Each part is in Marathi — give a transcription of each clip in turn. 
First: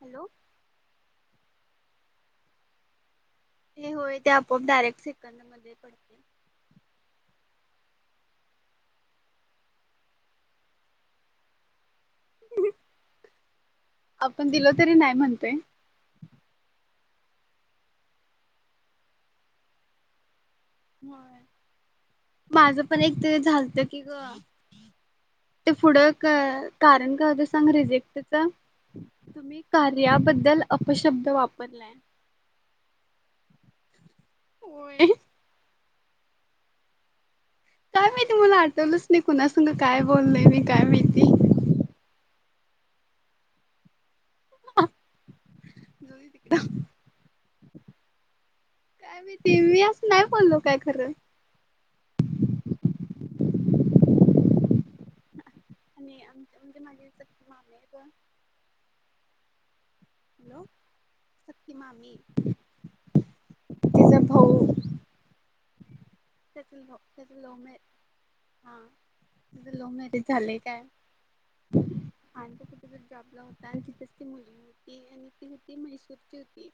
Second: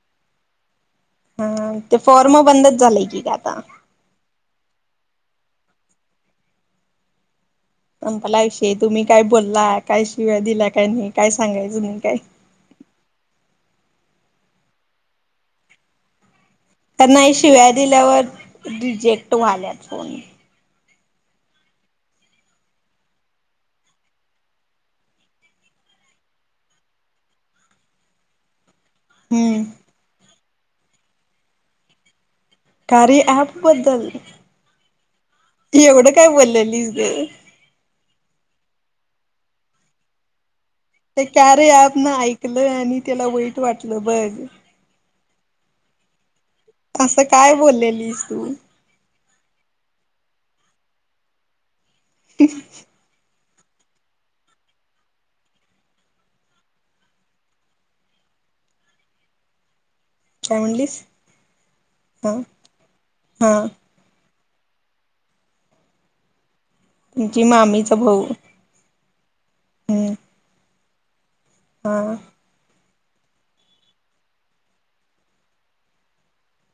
हॅलो. हा ते फॉर्म बंदच झालंय की ग आता हे होय ते आपोआप डायरेक्ट सेकंद मध्ये पड संपाला आयुषय तुम्ही काय बोलला काय शिवाय दिल्या काय नाही काय सांगायचं नाही काय? [unintelligible] आपण दिल तरी नाही म्हणतोय. तर नाही शिवय दिल्यावर रिजेक्ट वा्हाल्याच. माझं पण एक ते झालत की ग. ते पुढं क कारण काग सांग रिजेक्ट च तुम्ही हम्म कार्याबद्दल अपशब्द वापरलाय. कार्य ऍप बद्दल. होय. एवढं काय बोललेस देऊ. काय माहीत मला आठवलंच नाही कुणासग काय बोललय मी काय ते माहिती कार्य ऐप ना ऐकलं आणि त्याला वाईट वाटलं बघ. [inaudible] असं काय बोललेलीस तू नाही मी [unintelligible] नाही बोललो काय खरं. [unintelligible] आणि आमची म्हणजे माझी मामी [unintelligible] काय हॅलो म्हणलीस सख्खी मामी हा हा तिचा भाऊ त्यांनी लव्ह तुमची लव्ह मॅरे मामीचा भाऊ हां. तुमच लव्ह मॅरेज झालंय काय? हा. आणि त कुठेतरी जॉबला होता आणि तिथेच ती मुलगी होती आणि ती होती मैसूरची होती.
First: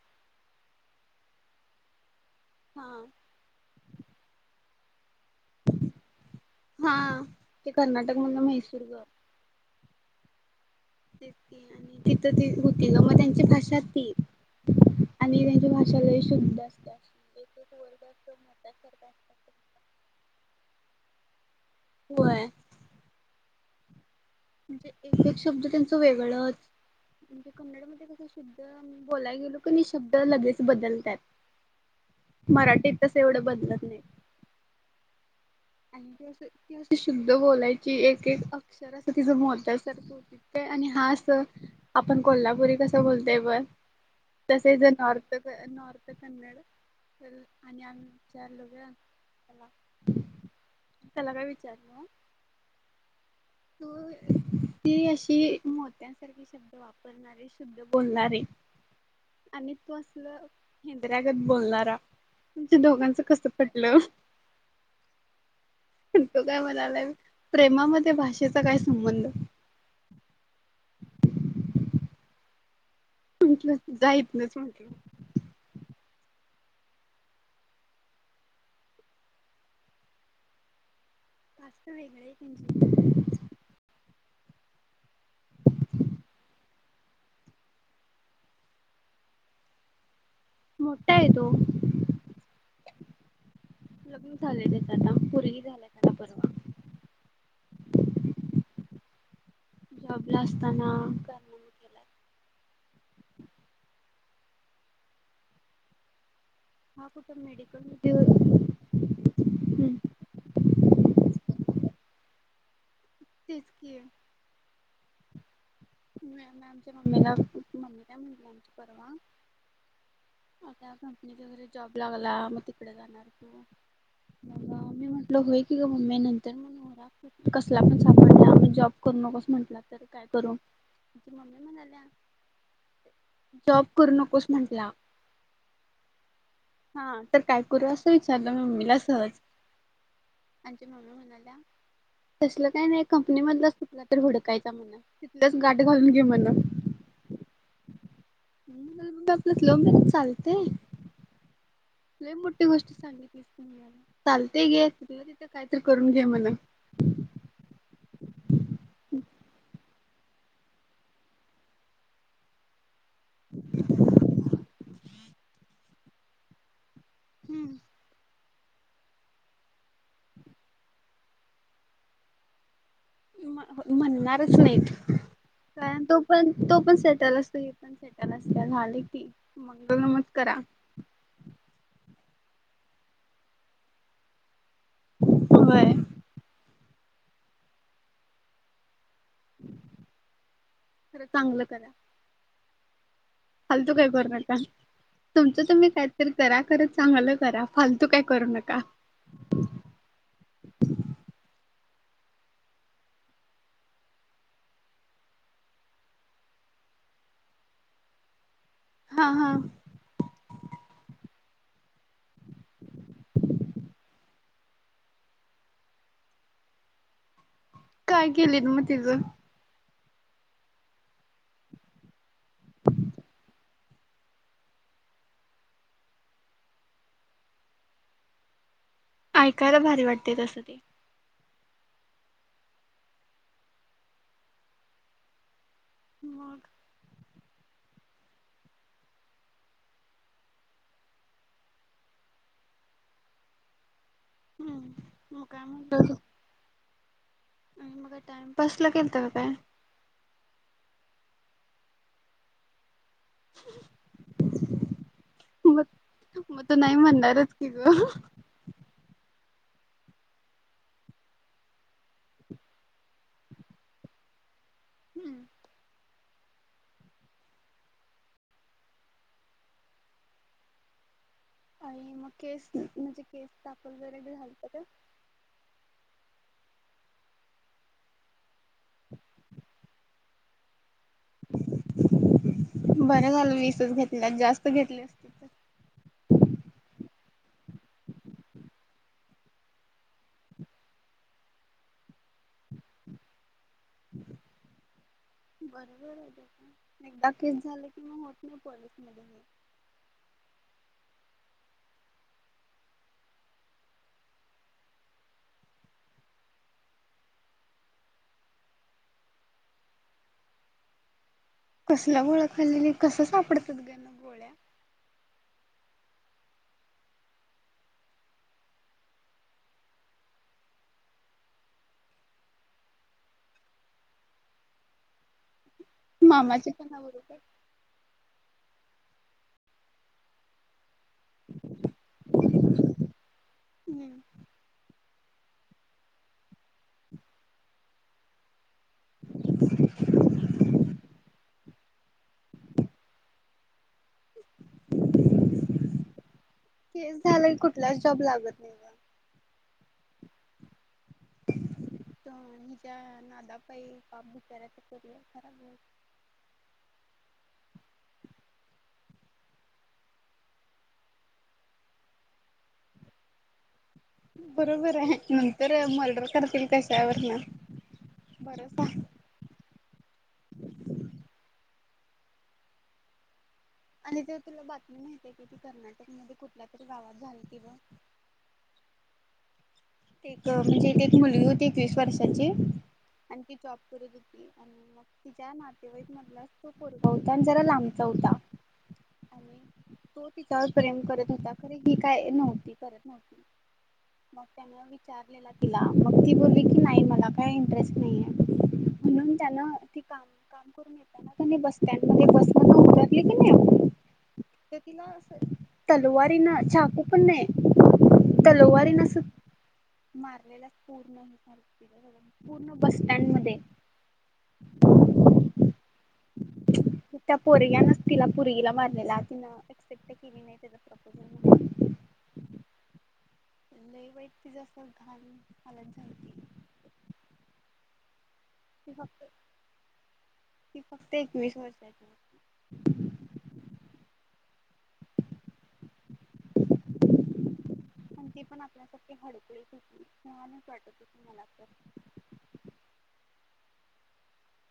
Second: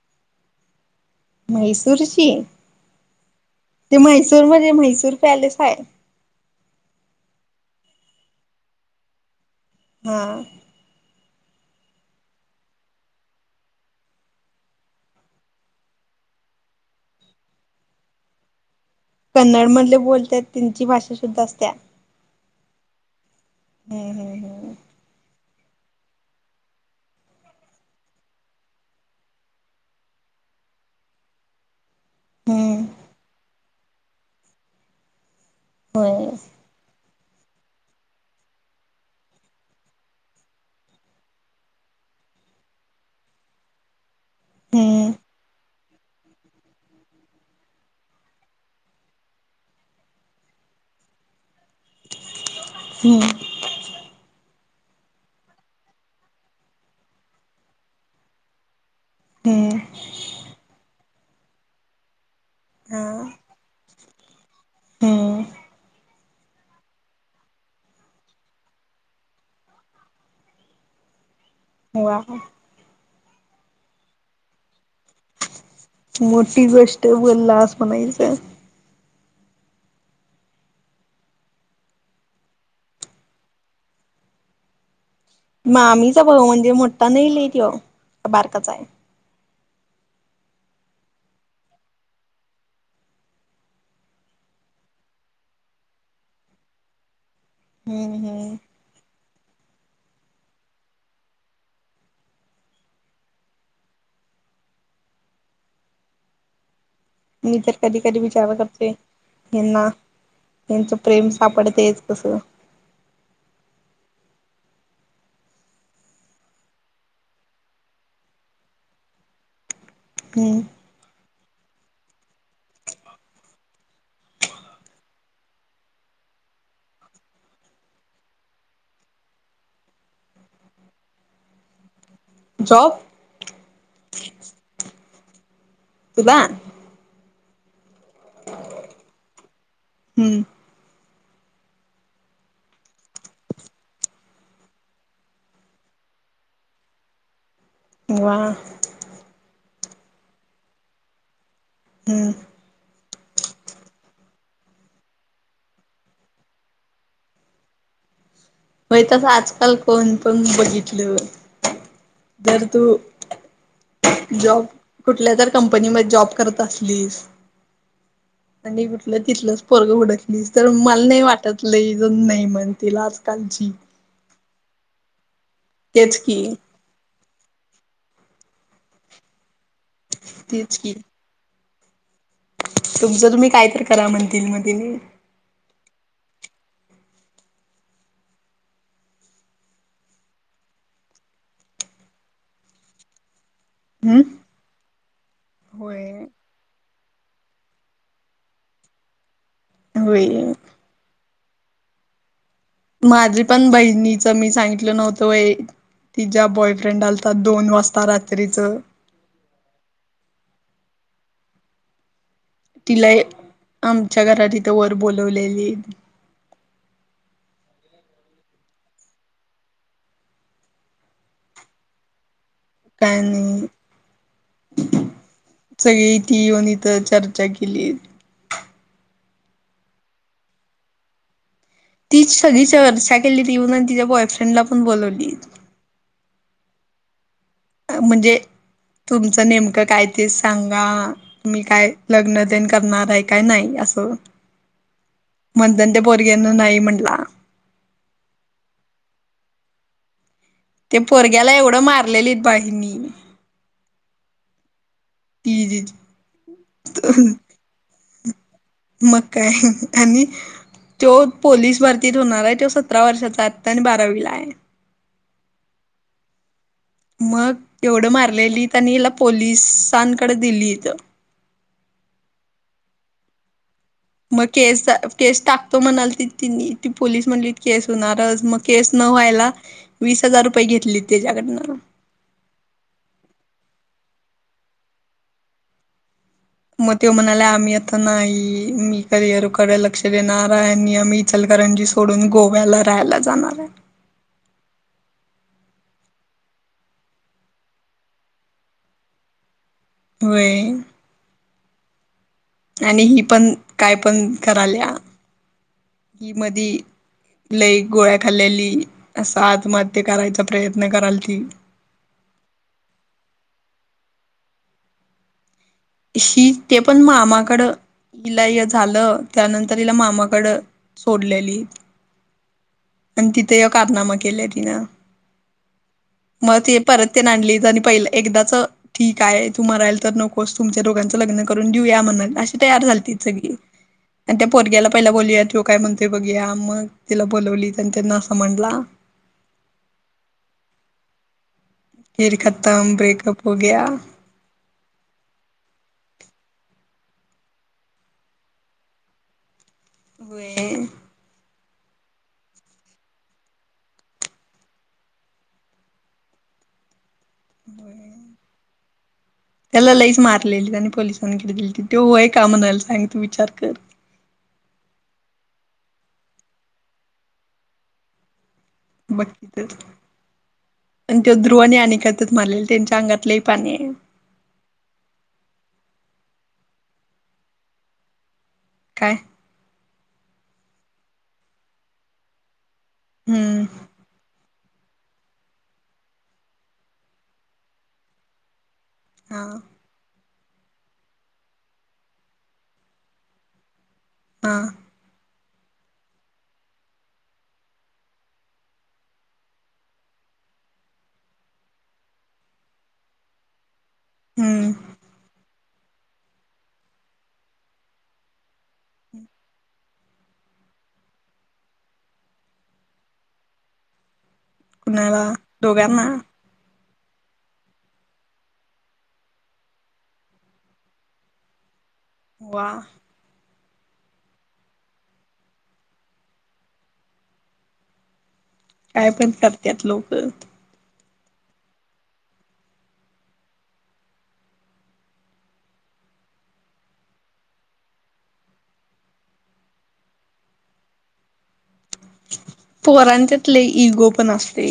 मैसूरची हां. ते म्हैसूरमध्ये म्हैहसूर पॅलेस आहे. हा आ ते कर्नाटक म्हणलं म्हैसूरग हा. आणि तिथं त होती ना मग त्यांची भाषातच ती आहे. आणि त्यांची भाषा लई शुद्ध असत्या. एक एक वर्ड असं मोत्यासारखा कन्नड असतात मधले बोलत्यात त्यांची भाषा शुद्ध असत्या. होय. हम् हम् हम म्हणजे एक एक शब्द त्यांचं वेगळंच म्हणजे [unintelligible] म्हणजे कस शुद्ध बोलाया गेलो की नि शब्द लगेच बदलत्यात हम्म हम्म मराठीत तस एवढं बदलत नाही हम्म होय आणि त ती अशी शुद्ध बोलायची एक एक अक्षर असं तिचं मोत्यासारखं होती आणि हा अस आपण कोल्हापुरी कसं बोलतय ब तसे जे हम्म हम्म नॉर्थ नॉर्थ तर कन्नड त आम्ही चार [unintelligible] त्याला काय विचारलं हम् तू ती अशी मोत्यांसारखी शब्द वाप वापरणारे शुद्ध बोलणारे आणि हम्म तू असलं हिंद्र्यागत बोलणारा तुमच्या दोघांचं हा कस पटलं हम्म तो काय म्हणाला प्रेमामध्ये भाषा भाषेचा काय संबंध वाह म्हटलं जा इथनं तू मोठी गोष्ट बोललास म्हणायचं वेगळं [unintelligible] मामीचा भाऊ म्हणजे मोठा नाही लई त्यो बारकाचा आहे मोठ्ठा येतो लग्न झालेले त्याच आता पोरगी झालिये त्यांना परवा हम्म हम्म जॉबला असताना काय हा कुठं मी तर मेडिकल कधी कधी विचार मध्ये करते यांना त्यांचं प्रेम सापडतेच कसं तेच की [unintelligible] आमच्या मम्मीला मम्मी काय म्हणली आमची परवा ह त्या कंपनीच्या वगैरे जॉब लागला मग तिकडे जाणार तू मग मी म्हटलं होय की ग मम्मी नंतर म हो कसला पण [unintelligible] जॉब करू नकुस म्हटला तर काय करू मम्मी म्हणाल्या जॉब जॉब करू नकोस म्हंटला तुला हा तर काय करूस विचारलं मम्मीला हम्म सहजआमची मम्मी म्हणाल्या तसलं काय नाही कंपनी मधलं असत तुला तर हूडकायचा म्हणा तिथल्याच गाठ घालून घे म्हणा वाह [unintelligible] आपल्यात लव्ह मॅरेज चालते हम्म लई मोठी गोष्टी सांगितलीस तू मला चालते घे तिथल्या तिथं कायतरी करून घे म्हणा होय तसा आजकाल कोण पण बघितलं जर तू जॉब कुठल्या तर कंपनी मध्ये जॉब करत असलीस हम्म आणि कुठलं तिथलंच पोरगं उडकली तर मला नाही वाटत नाहीज नाही म्हण तिलाच कालची म्हणणारच नाही कारण तो तेच की पण तो पण सेटल असतो पण सेटल असल्या झाले की मंगलमत करा तेच की तुमचं तुम्ही काय तर करा म्हणतील मग ति होय खरं चांगलं करा हालतो काय हम्म कर नका तुमचं तुम्ही होय काहीतरी करा खत चांगलं करा फालतू काय करू नका हो माझी पण बहिणीचं मी सांगितलं नव्हतं ति ज्या बॉयफ्रेंड आलातात दोन वाजता रात्रीचं हा हा तिला आमच्या घरातथं वर बोलवलेली काय केले ना मग तझं कानी सगळे इथे येऊन इथ चर्चा केली ऐकायला भारी वाटते तसं ते ती सगळी चर्चा केली तीऊन तिच्या बॉयफ्रेंडला पण बोलवली बर म्हणजे तुमचं नेमकं कायतस सांगा मी काय लग्न देन करणार आहे काय नाही असं हम्म मग काय मणधन म्हणत त्या्या बोरग्यान नाही म्हटला आणि मगा टामपास लागेल त काय ते पोरग्याला एवढं मारलेलीत बाहिनी मग ती मग त नाही म्हणणारच की ग मग काय आणि तो पोलीस भारतीत होणार आहे त सतरा वर्षाचा आता आणि बारावी ला आहे हम्म मग एवढं मारलेलीतनी हिला पोलिसांकडे दिली इथं आणि मग केस म्हणजे केस त आपर मग केस केस टाकतो म्हणाल त त ती पोलीस म्हणली केस होणारच मग केस न व्हायला वीस हजार रुपये घेतली त्याच्याकडन बरं झालं वीसच घेतल्या जास्त घेतल्यास मग ते म्हणाले आम्ही आता नाही मी किअरकडे लक्ष देणार आणि आम्ही चलकरंजी सोडून गोव्याला राहायला जाणार आहे बरोबर आहे त्या एकदा केस झाले की मग होत नाही पोलीसमध्ये होय.... आणि हि पण काय पण कराल्या हि मधी लई गोळ्या खाल्लेली असं आत्महत्या करायचा प्रयत्न कराल ती कसला गोळखाल्लेली कसं सापडतात गना ही ते पण मामाकडं हिला झालं त्यानंतर हिला मामाकड सोडलेली आणि तिथे कारनामा केलं तिनं मग मामाची ते पण परत ते ना आवडतात आणली आणि पहिलं एकदाच ठीक आहे तू म्हरायल तर नको बस... तुमच्या दोघांच लग्न करून देऊया म्हणत, अशी तयार झालती सगळी आणि त्या पोरग्यायला पहिला बोलूया काय मग ते बघूया, मग तिला बोलवली आणि त्यांना असा म्हणला खेर खतम ब्रेकअप हो ग्या केस झाला की कुठलाच जॉब लागत नाही होय. तुमच्या नादापायी. [unintelligible] होय. त्याला लईच मारलेली आणि पोलिसांनी किती दिलती तो व्हय का म्हणायला सांगी तू विचार कर. बरोबर आहे नंतर मर्डर करतील कश्यावरन बरं सा बग की त आणि ते ध्रुवाने आणि कातत मारलेले त्यांच्या अंगात लई पाणी आहे. आणि ते तुला बातमी माहितीे की ती कर्नाटक मध्ये कुठल्या तरी गावात झालीती ब. काय? एक म्हणजे एक मुलगी होती तीस वर्षाची आणि ती हम्म जॉब करत होती आणि मग तिच्या नातेवाईक मधलाच तो पोरग होता आणि जरा लांबचा होता. हा. आणि तो तिच्यावर प्रेम करत होता खर ही काय नव्हती करत नव्हती हा त्यांन वि विचारलेला तिला मग ती बोलली की नाही मला काय इंटरेस्ट नाही आहे म्हणून त्यानं ती काम करून येतना बस स्टँड मध्ये बसमधून उतरली की नई हम्म. तिला अस तलवारीन चाकू पण नाही तलवारीन अस मारलेला पूर्ण [unintelligible] पूर्ण बस स्टँड मध्ये. कुणाला दोघ्यांना? त्या पोरग्यानच तिला पोरगीला मारलेला तिनं एक्सेप्ट केली नाही तेच. वा. लई वाईट तिचं अस घान हालत झालती. ती काय फक्त पण करत्यात लोक. ती फक्त एकवीस वर्षाची [unintelligible] [unintelligible] आणि ते पण आपल्यासारखी हळकुळी. [unintelligible] पोरांच्यात लई इगो पण असते.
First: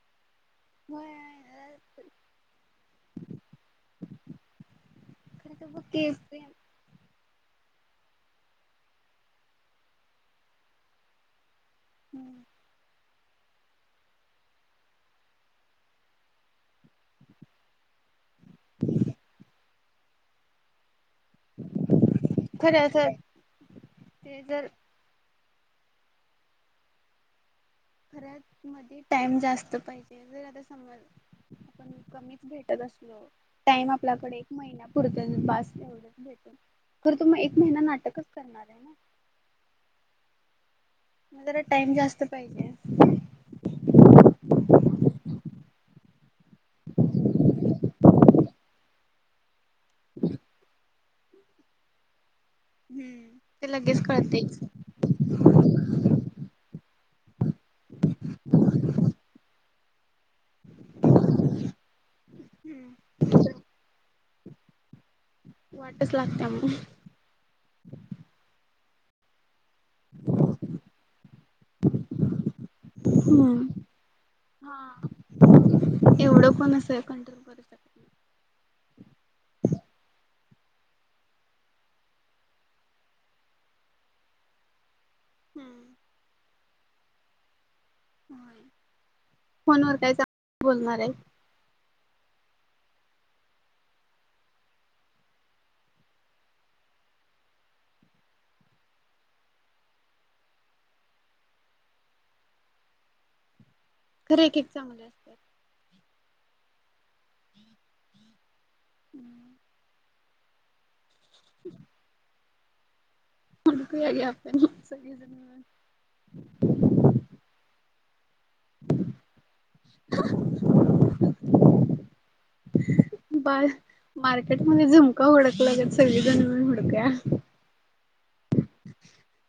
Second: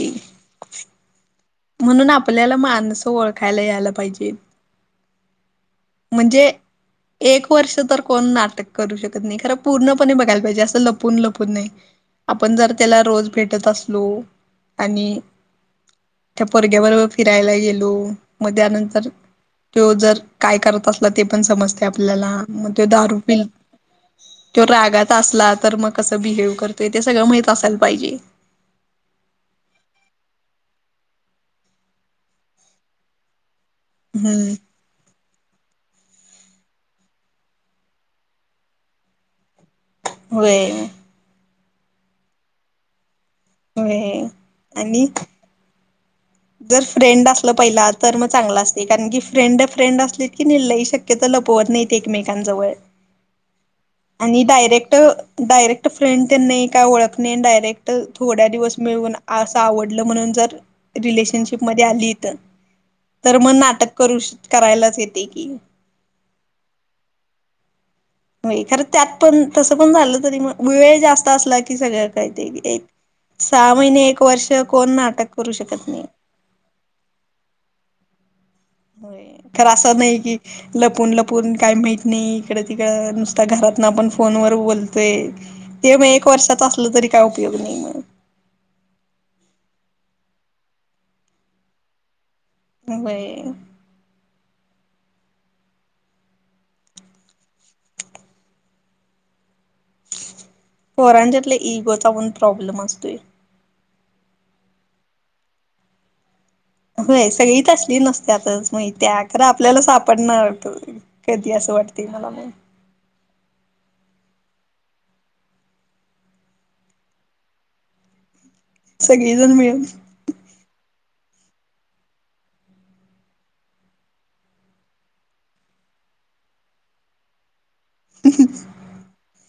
होय म्हणून आपल्याला माणसं ओळखायला यायला पाहिजे. खर तर. [unintelligible] जे एक वर्ष तर कोण नाटक करू शकत नाही खरं पूर्णपणे बघायला पाहिजे असं लपून लपून नाही. आपण जर त्याला रोज भेट टत असलो आणि त्या पोर्ग्या बरोबर फिरायला गेलो. म त्यानंतर त्यो जर काय करत असला ते पण समजते आपल्याला म त्यो खरं असं दारू पिल ते त्यो जर रागात असला तर मग कसं बिहेव करतोय ते सगळं माहीत असायल पाहिजे. मधी टाइम जास्त पाहिजे जर आता समज आपण कमीच भेटत असलो टाइम आपल्याकडे एक हम्म महिना पुरतन बास एवढच भेट खर तो मग एक महिना नाटकच करणार आहे ना. होय. म जरा टाइम जास्त पाहिजे. होय आणि जर फ्रेंड असलं पहिला तर मग चांगलं असते कारण की फ्रेंड फ्रेंड असलीत की नई लई शक क्यतो लपवत नई एकमेकांजवळ. हम्म ते लगेच कळते. ट डायरेक्ट फ्रेंड तेन नई काय ओळख नई डायरेक्ट थोड्या दिवस मिळून‌ आस आवडलं म्हणून जर रिलेशनशिपमध्ये आलीत तर हम्म तर म नाटक करूश करायलाच येते की. वाटच लागत्या म. होई खरं त्यात पण तसं पण झालं तरी मग वेळ जास्त असला की सगळं काही ते सा मग मइने एक वर्ष कोण हा नाटक करू शकत नई पड [unintelligible] होय खर असं नई की लपून लपून काय म्हइत नइ इकड तिकड नुसता घरातन आपण फोनवर बोल तोय हम्म ते म एक वर्षाच असलं तरी काय उपयोग नइ मग होय फोन वर काय [unintelligible] बोलणारय व्हय पोरांच्यातल इगोचा पण प्रॉब्लम असतोय खरं एकेक चांगली अस होय सगळी तसली नसत्यातच मइत्या खर आपल्याला सापडण आत कधी असं वाटतय मला मग हुडकूया घ्या आपण सगळी जण मिळून सगळी जण मिळूण ह बाळ मार्केटमध्ये झूमक हूडकल्यागत सगळी जण मिळून हूडकूया ह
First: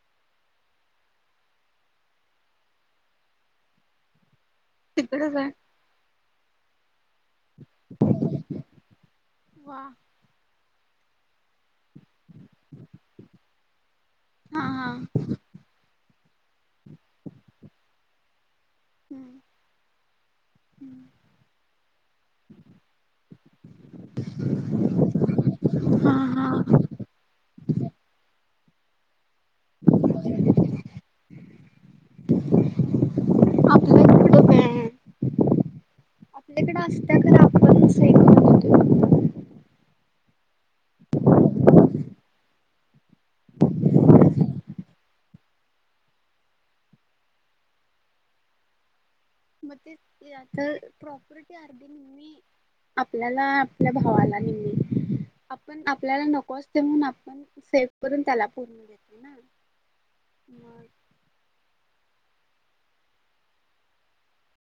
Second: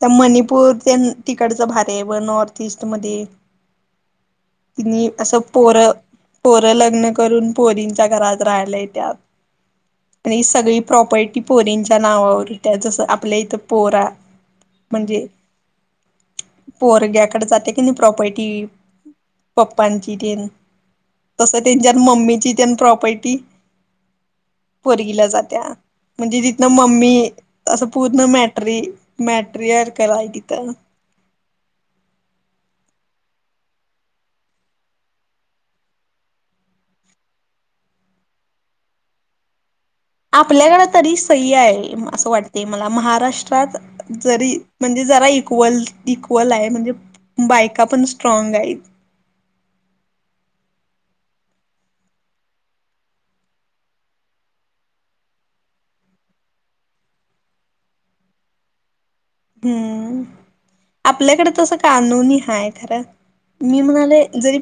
त्या मणिपूर तेन तिकडचं भारिय बग नॉर्त ईस्टमध्ये तिनी तिकडच असं आहे. पोर पोर लग्न क करुन पोरींच्या घरात राहायला वा येत्यात [unintelligible] सगळी प्रॉपर्टी पोरींच्या नावावर हुत्या जसं आपल्या इथं पोरा हा हा म्हणजे पो पोरग्याकड जात्या कणी प्रॉपर्टी पप्पांची तेन तसं त्येंच्यात मम्मीची त्येंन प्रॉपर्टी पोरगिला जात्या हा म्हणजे हा तितनं मम्मी असं पूर्ण मॅट्रि मॅट्रिअर कराय तिथं आपल्याकड असत्या खरं आपण [inaudible] आपल्याकड तरी सईय असं वाटते मला महाराष्ट्रात जरी म्हणजे जरा इक्वल इक्वलाय म्हणजे बायका पण स्ट्रॉगायत म तेच की आता प्रॉपर्टी आरदि आपल्याला आपल्या भावाला निम्मी आपण आपल्याला नको असतय म्हणून आपण सेव करून त्याला पूर्ण दे. ऊ. आपल्याकडे तस कानुनी हाय खरं, मी म्हणाले जरी